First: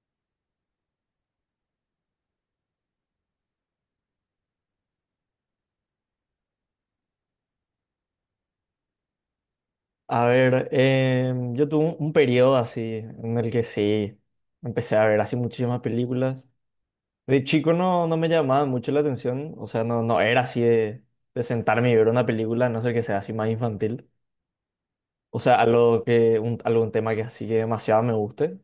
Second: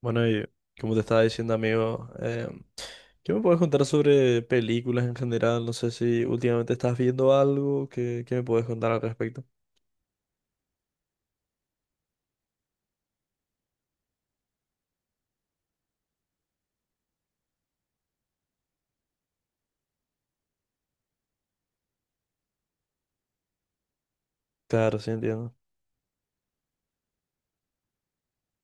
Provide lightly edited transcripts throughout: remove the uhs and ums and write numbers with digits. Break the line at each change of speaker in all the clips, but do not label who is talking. Bueno, y como te estaba diciendo, amigo, ¿qué me puedes contar sobre películas en general? No sé si últimamente estás viendo algo. ¿Qué me puedes contar al respecto?
A ver, yo tuve un periodo así en el que sí empecé a ver así muchísimas películas. De chico no, no me llamaba mucho la atención, o sea, no, no era así de sentarme y ver una película, a no sé que sea así más infantil.
Claro, sí,
O sea,
entiendo.
algo que, algún tema que así que demasiado me guste.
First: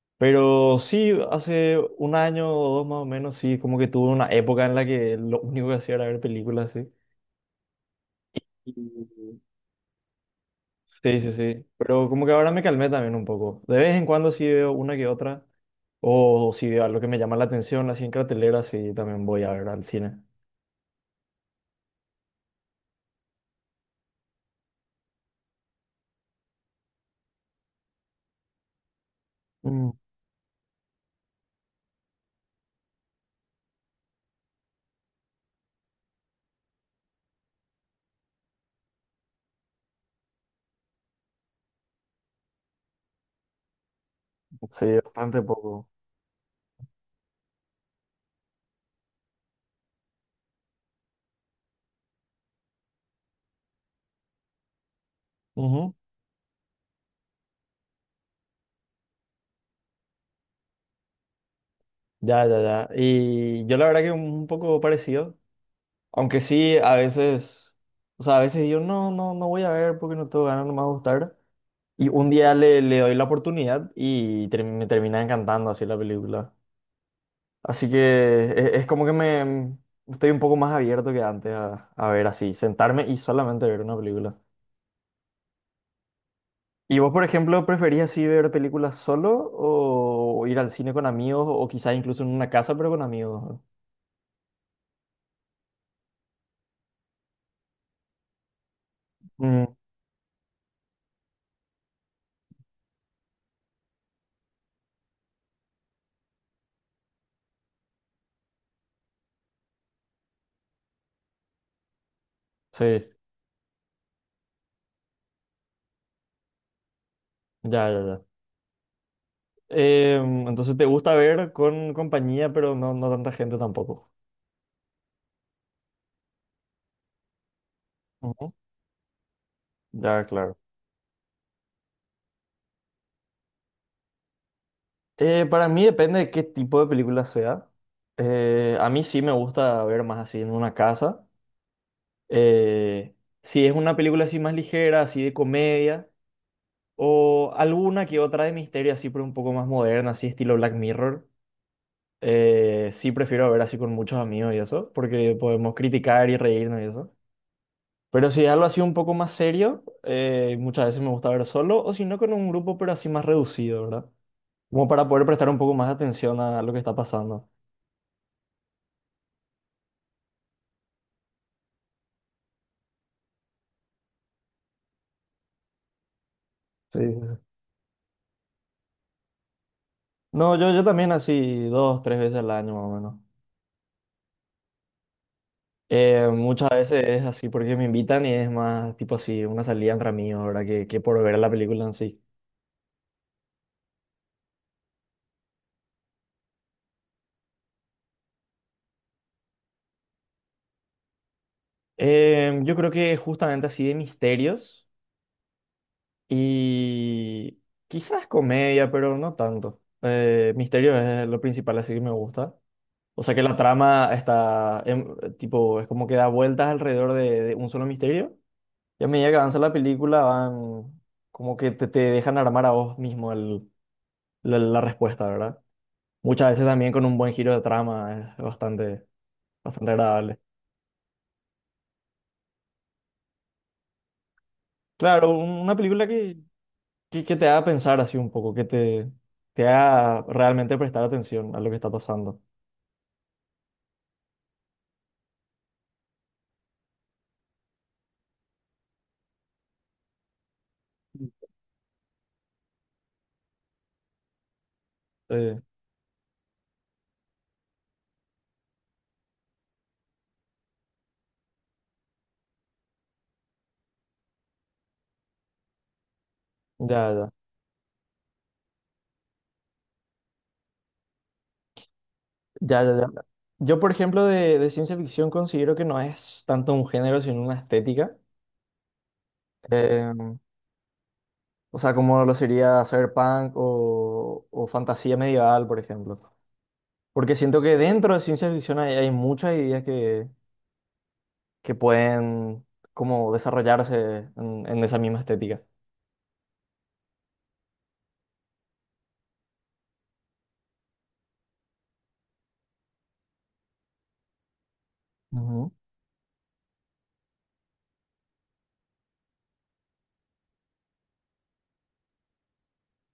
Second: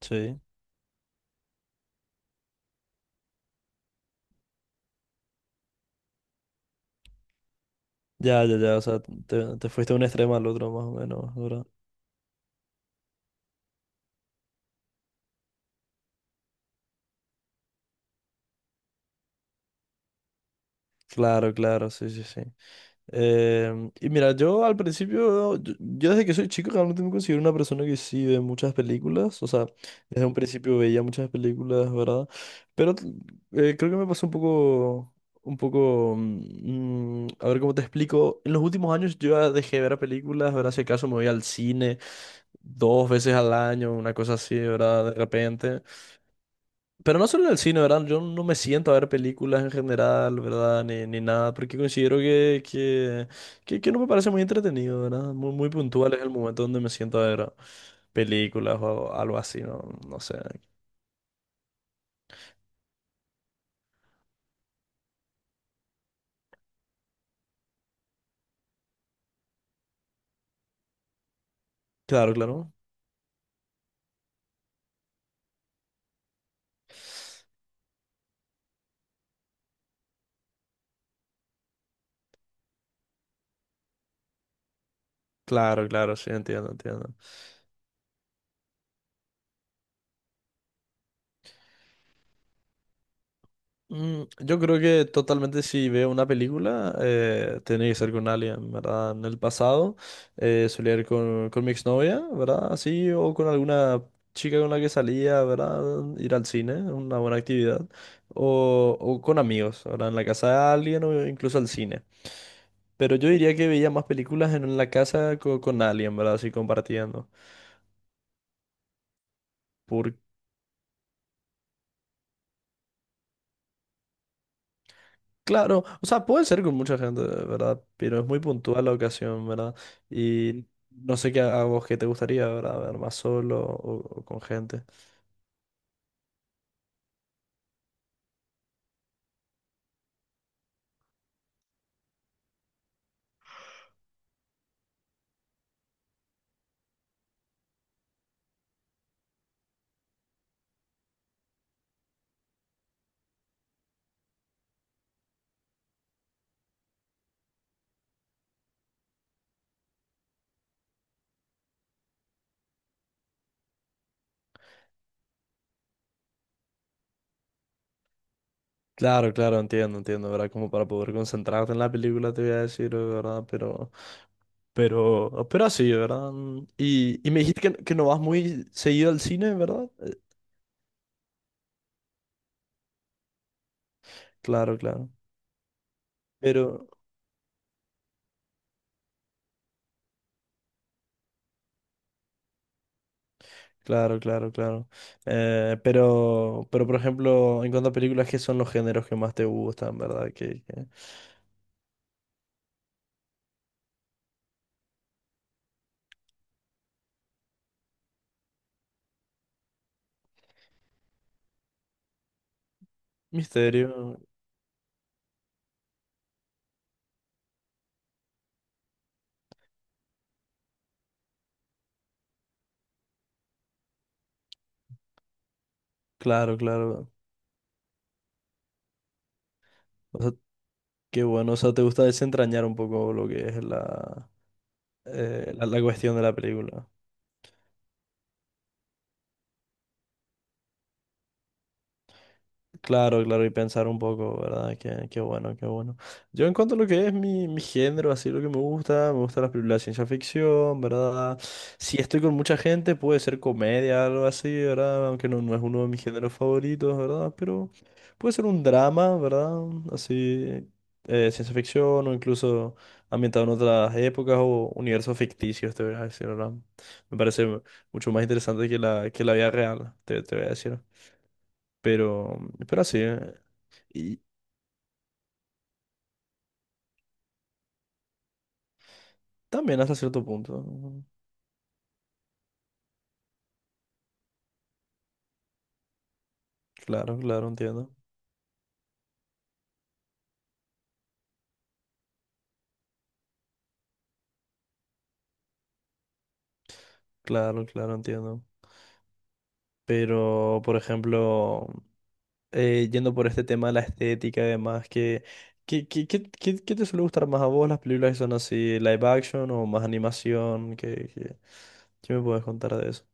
Sí.
Pero sí, hace un año o dos más o menos, sí, como que tuve una época en la que lo único que hacía era ver películas, sí.
Ya, ya, ya, o sea, te fuiste de un extremo al otro, más o
Sí, sí,
menos,
sí.
¿verdad?
Pero como que ahora me calmé también un poco. De vez en cuando sí veo una que otra. O si veo algo que me llama la atención, así en cartelera, sí también voy a ver al cine.
Claro, claro, sí, sí, sí. Y mira, yo al principio, yo desde que soy chico realmente me considero una persona que sí ve muchas películas, o sea,
Mm,
desde un principio veía muchas películas, ¿verdad? Pero creo que me pasó un poco, a ver cómo te explico, en los últimos años yo ya dejé de ver películas, ¿verdad? Si acaso me voy al cine dos veces al año, una cosa así,
sí,
¿verdad? De
bastante
repente.
poco.
Pero no solo en el cine, ¿verdad? Yo no me siento a ver películas en general, ¿verdad? Ni nada, porque considero que no me parece muy entretenido, ¿verdad? Muy, muy
Ujú.
puntual es el momento donde me siento a ver películas o algo así, ¿no? No sé.
Ya, ya, ya. Y yo la verdad que un poco parecido. Aunque sí, a veces, o sea, a veces digo, no, no, no voy a ver porque no tengo ganas, no me va a gustar. Y un
Claro,
día
claro.
le doy la oportunidad y me termina encantando así la película. Así que es, como que me estoy un poco más abierto que antes a ver así, sentarme y solamente ver una película.
Claro, claro, sí, entiendo,
¿Y vos,
entiendo.
por ejemplo, preferís así ver películas solo o ir al cine con amigos o quizás incluso en una casa pero con amigos?
Yo creo que totalmente si veo una película, tiene que ser con alguien, ¿verdad? En el
Mm,
pasado solía ir con mi exnovia, ¿verdad? Así, o con alguna chica con la que salía, ¿verdad? Ir al cine, una buena actividad. O con amigos, ¿verdad? En la casa de alguien o incluso al cine.
sí,
Pero yo diría que veía más películas en la casa con alguien, ¿verdad? Así compartiendo.
ya, ya, ya. Entonces te gusta ver con compañía pero no, no tanta gente tampoco.
Claro, o sea, puede ser con mucha gente, ¿verdad? Pero es muy
Ujú.
puntual la ocasión, ¿verdad?
Ya, claro.
Y no sé qué a vos qué te gustaría, ¿verdad? Ver más solo o con gente.
Para mí depende de qué tipo de película sea. A mí sí me gusta ver más así en una casa. Eh, si es una película así más ligera, así de comedia, o alguna que otra de misterio así, pero un poco más moderna, así estilo Black Mirror, sí prefiero ver así con muchos amigos y eso, porque podemos criticar y reírnos y eso. Pero si es algo así un poco más serio, muchas veces me gusta ver solo, o si no con un grupo, pero así más reducido, ¿verdad? Como para poder prestar un poco más de atención a lo que está pasando.
Claro, claro, entiendo, entiendo, ¿verdad? Como para poder concentrarte en la película, te voy a decir, ¿verdad? Pero así, ¿verdad?
Sí, sí,
Y
sí.
me dijiste que no vas muy seguido al cine, ¿verdad?
No, yo, también así dos, tres veces al año más o menos.
Claro, claro.
Muchas
Pero,
veces es así porque me invitan y es más tipo así, una salida entre amigos, ¿verdad? Que por ver la película en sí.
claro, claro, claro. Pero, por ejemplo, en cuanto a películas, ¿qué son los géneros que más te gustan, ¿verdad? Que,
Yo creo que justamente así de misterios y quizás comedia, pero no tanto. Misterio es lo principal, así que me gusta. O sea que la trama
Misterio,
está, tipo, es como que da vueltas alrededor de, un solo misterio. Y a medida que avanza la película van, como que te dejan armar a vos mismo la respuesta, ¿verdad? Muchas
claro,
veces también con
claro.
un buen giro de trama, es bastante, bastante
O sea,
agradable.
qué bueno. O sea, te gusta desentrañar un poco lo que es la,
Claro, un-
la,
una
la
película
cuestión de la
que,
película.
que, que te haga pensar así un poco, que te haga realmente prestar atención a lo que está pasando.
Claro, claro, y pensar un poco, ¿verdad? Qué, qué bueno, qué bueno. Yo en cuanto a lo que es mi, mi género, así lo que me gusta las películas de ciencia ficción, ¿verdad? Si estoy con mucha gente, puede ser comedia, algo así, ¿verdad? Aunque no,
Eh,
no es uno de mis géneros favoritos, ¿verdad? Pero puede ser un drama, ¿verdad? Así, ciencia ficción o incluso ambientado en otras épocas o universos ficticios, te voy a decir, ¿verdad?
ya,
Me
ya,
parece mucho más interesante que la vida real, te voy a decir. Pero,
ya,
pero
ya,
así,
ya.
¿eh?
Yo, por
Y
ejemplo, de ciencia ficción considero que no es tanto un género, sino una estética.
también hasta
Eh,
cierto punto.
o sea, como lo sería cyberpunk o, fantasía medieval, por ejemplo.
Claro,
Porque
claro,
siento que
entiendo.
dentro de ciencia ficción hay, muchas ideas que pueden como desarrollarse en esa misma estética.
Claro, claro, entiendo. Pero, por ejemplo, yendo por este tema de la estética y demás,
Ujú.
qué te suele gustar más a vos? ¿Las películas que son así, live action o más animación? ¿Qué me puedes contar de eso?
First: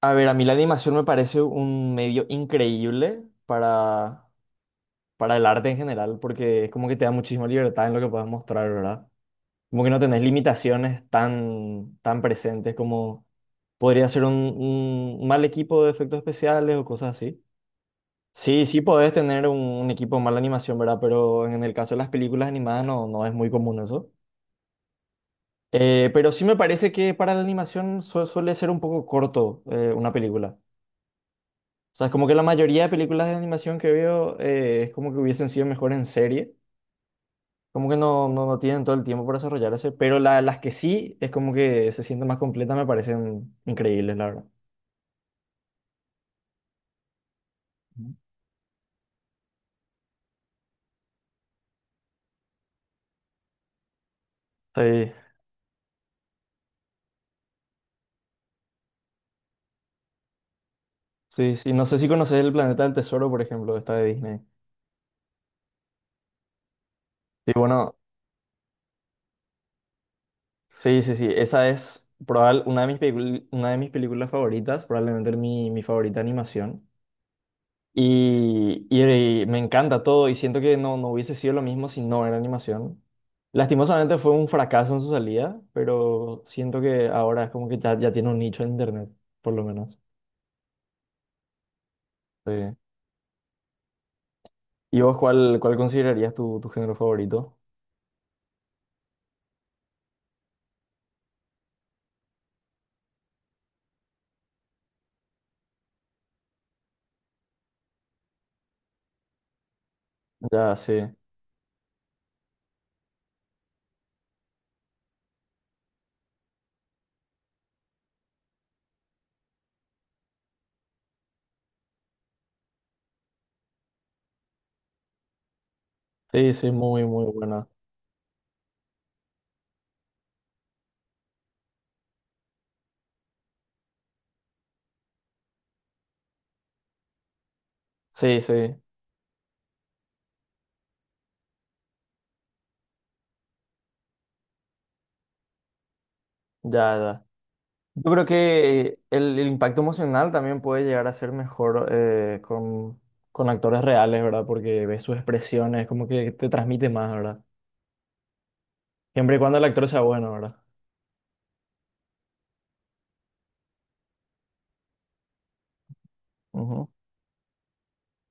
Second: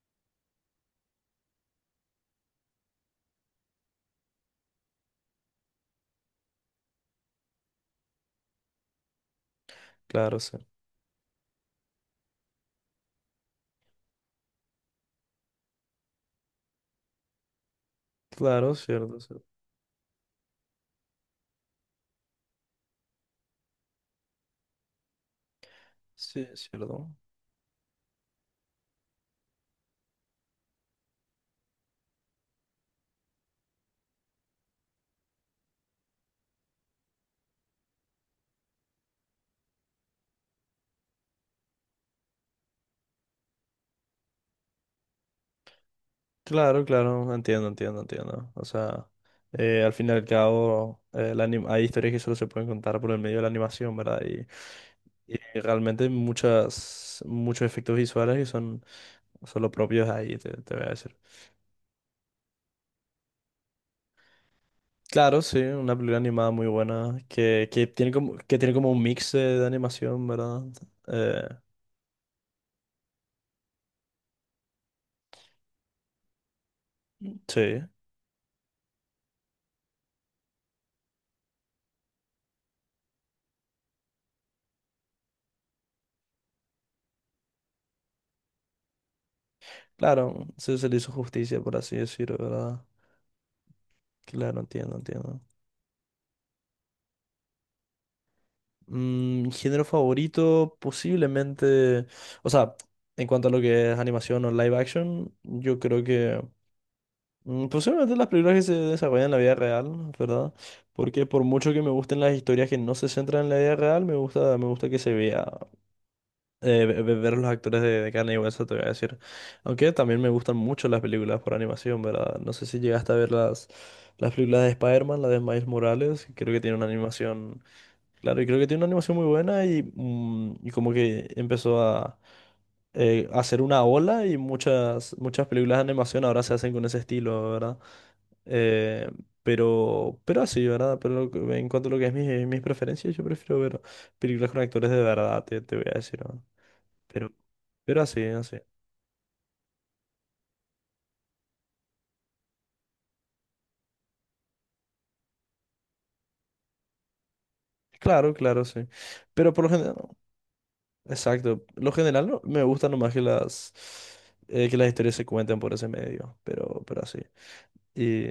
A ver, a mí la animación me parece un medio increíble para el arte en general, porque es como que te da muchísima libertad en lo que puedes mostrar, ¿verdad? Como que no tenés
Claro, sí.
limitaciones tan, tan presentes como podría ser un, mal equipo de efectos especiales o cosas así. Sí,
Claro,
sí podés
cierto,
tener
cierto.
un equipo de mala animación, ¿verdad? Pero en el caso de las películas animadas no, no es muy común eso. Pero sí
Sí,
me parece
cierto.
que para la animación suele ser un poco corto una película. O sea, es como que la mayoría de películas de animación que veo es como que hubiesen sido mejor en serie. Como que no, no, no tienen todo el tiempo para desarrollarse, pero las que sí es como que se sienten más completas me parecen increíbles, la verdad.
Claro, claro, entiendo, entiendo,
Ujú.
entiendo. O sea, al fin y al cabo, hay historias que solo se pueden contar por el medio de la animación, ¿verdad?
Sí,
Y realmente muchas, muchos efectos visuales que son, son los propios ahí, te voy a decir.
sí, sí. No sé si conoces El Planeta del Tesoro, por ejemplo, esta de Disney.
Claro, sí, una película animada muy buena,
Sí, bueno,
que tiene como un mix de animación, ¿verdad?
sí, sí, sí.
Eh,
Esa es probable, una de mis películas favoritas, probablemente mi, favorita animación.
sí,
Y me encanta todo y siento que no, no hubiese sido lo mismo si no era animación. Lastimosamente fue un fracaso en su salida, pero siento que ahora es como que ya, tiene un nicho en internet, por lo menos.
claro, se, se le hizo justicia, por así decirlo,
Sí.
¿verdad? Claro, entiendo,
¿Y vos
entiendo.
cuál, considerarías tu género favorito?
Género favorito, posiblemente, o sea, en cuanto a lo que es animación o live action, yo creo que... posiblemente las películas que se desarrollan en la vida real, ¿verdad?
Ya, sí.
Porque por mucho que me gusten las historias que no se centran en la vida real, me gusta que se vea, ver los actores de carne y hueso, te voy a decir. Aunque también me gustan mucho las películas por animación, ¿verdad? No sé si llegaste a ver las películas de Spider-Man, la de Miles Morales, que
Sí,
creo que
sí,
tiene una
muy, muy
animación,
buena.
claro, y creo que tiene una animación muy buena y como que empezó a hacer una ola y muchas, muchas películas de animación ahora se hacen con ese estilo, ¿verdad?
Sí, sí,
Eh, pero así, ¿verdad? Pero en cuanto a lo que es mis preferencias, yo prefiero ver películas con actores de verdad, te voy a decir, ¿no?
ya, ya.
Pero, pero
Yo
así,
creo
así.
que el, impacto emocional también puede llegar a ser mejor con actores reales, ¿verdad? Porque ves sus expresiones, como que te transmite más, ¿verdad?
Claro, claro, sí.
Siempre y
Pero
cuando el
por lo
actor
general,
sea bueno, ¿verdad?
exacto. Lo general me gusta nomás que las historias se cuenten por ese medio,
Ujú.
pero así. Y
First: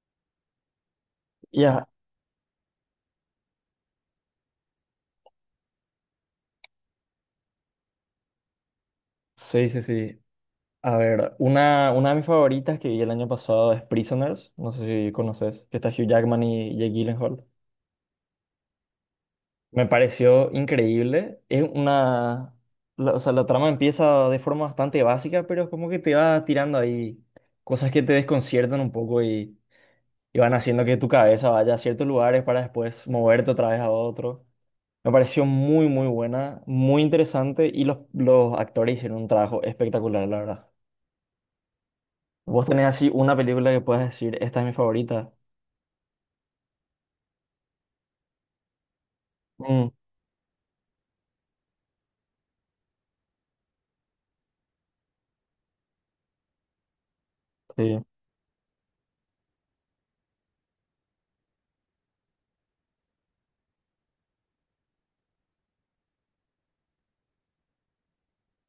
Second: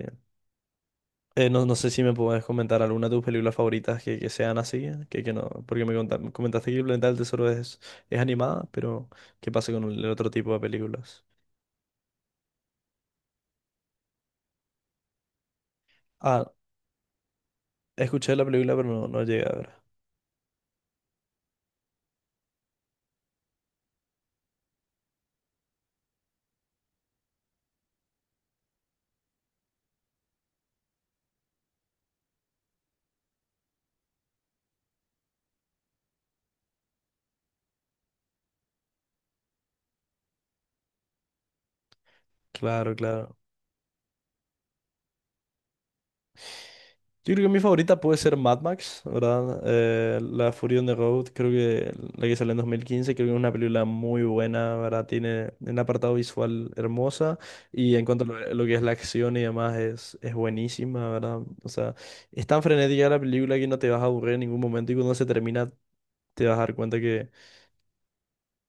no, no
Ya,
sé si me puedes comentar alguna de tus películas favoritas que sean así, que no, porque comentaste que El Planeta del Tesoro es animada, pero ¿qué
sí,
pasa
sí,
con el
sí.
otro tipo de
A
películas?
ver, una de mis favoritas que vi el año pasado es Prisoners, no sé si conoces, que está Hugh Jackman
Ah,
y Jake Gyllenhaal.
escuché la película, pero no, no llegué a ver.
Me pareció increíble. O sea, la trama empieza de forma bastante básica, pero es como que te va tirando ahí cosas que te desconciertan un poco y, van haciendo que tu cabeza vaya a ciertos lugares para después moverte otra vez a otro. Me pareció muy, muy buena, muy interesante y los actores hicieron un trabajo espectacular, la verdad. ¿Vos tenés
Claro,
así una
claro.
película que puedas decir, esta es mi favorita?
Yo creo que mi favorita puede ser Mad Max, ¿verdad?
Mm,
La Fury on the Road, creo que la que salió en 2015, creo que es una película muy buena, ¿verdad? Tiene un apartado visual hermosa y
sí,
en cuanto a lo que es la acción y demás es buenísima, ¿verdad? O sea, es tan frenética la película que no te vas a aburrir en ningún momento y cuando se termina te vas a dar cuenta que,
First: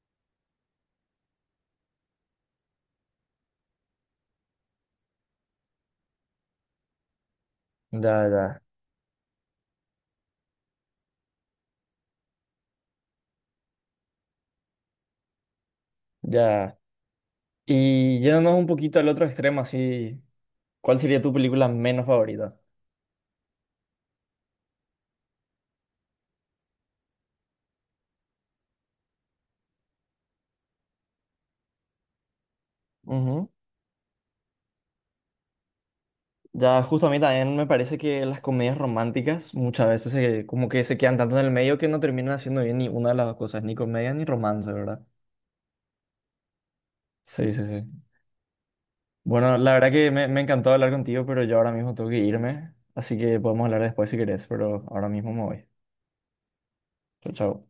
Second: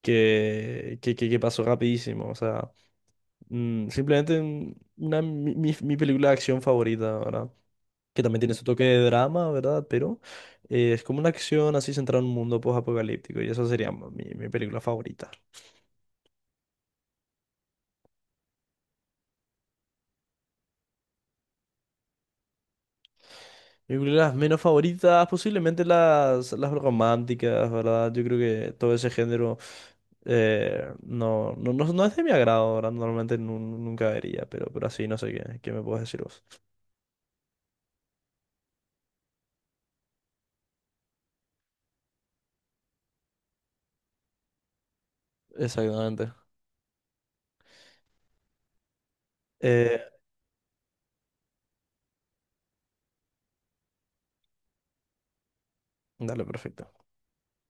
que pasó rapidísimo, o sea... Simplemente una, mi película de acción favorita, ¿verdad? Que
ya,
también tiene
ya,
su toque de drama, ¿verdad? Pero es como una acción así centrada en un mundo post-apocalíptico y esa sería mi, mi película favorita.
ya. Y yéndonos un poquito al otro extremo, así, ¿cuál sería tu película menos favorita?
Mis películas menos favoritas, posiblemente las románticas, ¿verdad? Yo creo que todo ese género no es de mi agrado, ¿verdad? Normalmente
Ujú.
nunca vería, pero así no sé qué, qué me puedes decir vos.
Ya, justo a mí también me parece que las comedias románticas muchas veces como que se quedan tanto en el medio que no terminan haciendo bien ni una de las dos cosas, ni comedia ni romance, ¿verdad?
Exactamente.
Sí, sí, sí. Bueno, la verdad
Eh,
que me, encantó hablar contigo, pero yo ahora mismo tengo que irme, así que podemos hablar después si querés, pero ahora mismo me voy.
dale, perfecto.
Chao, chao.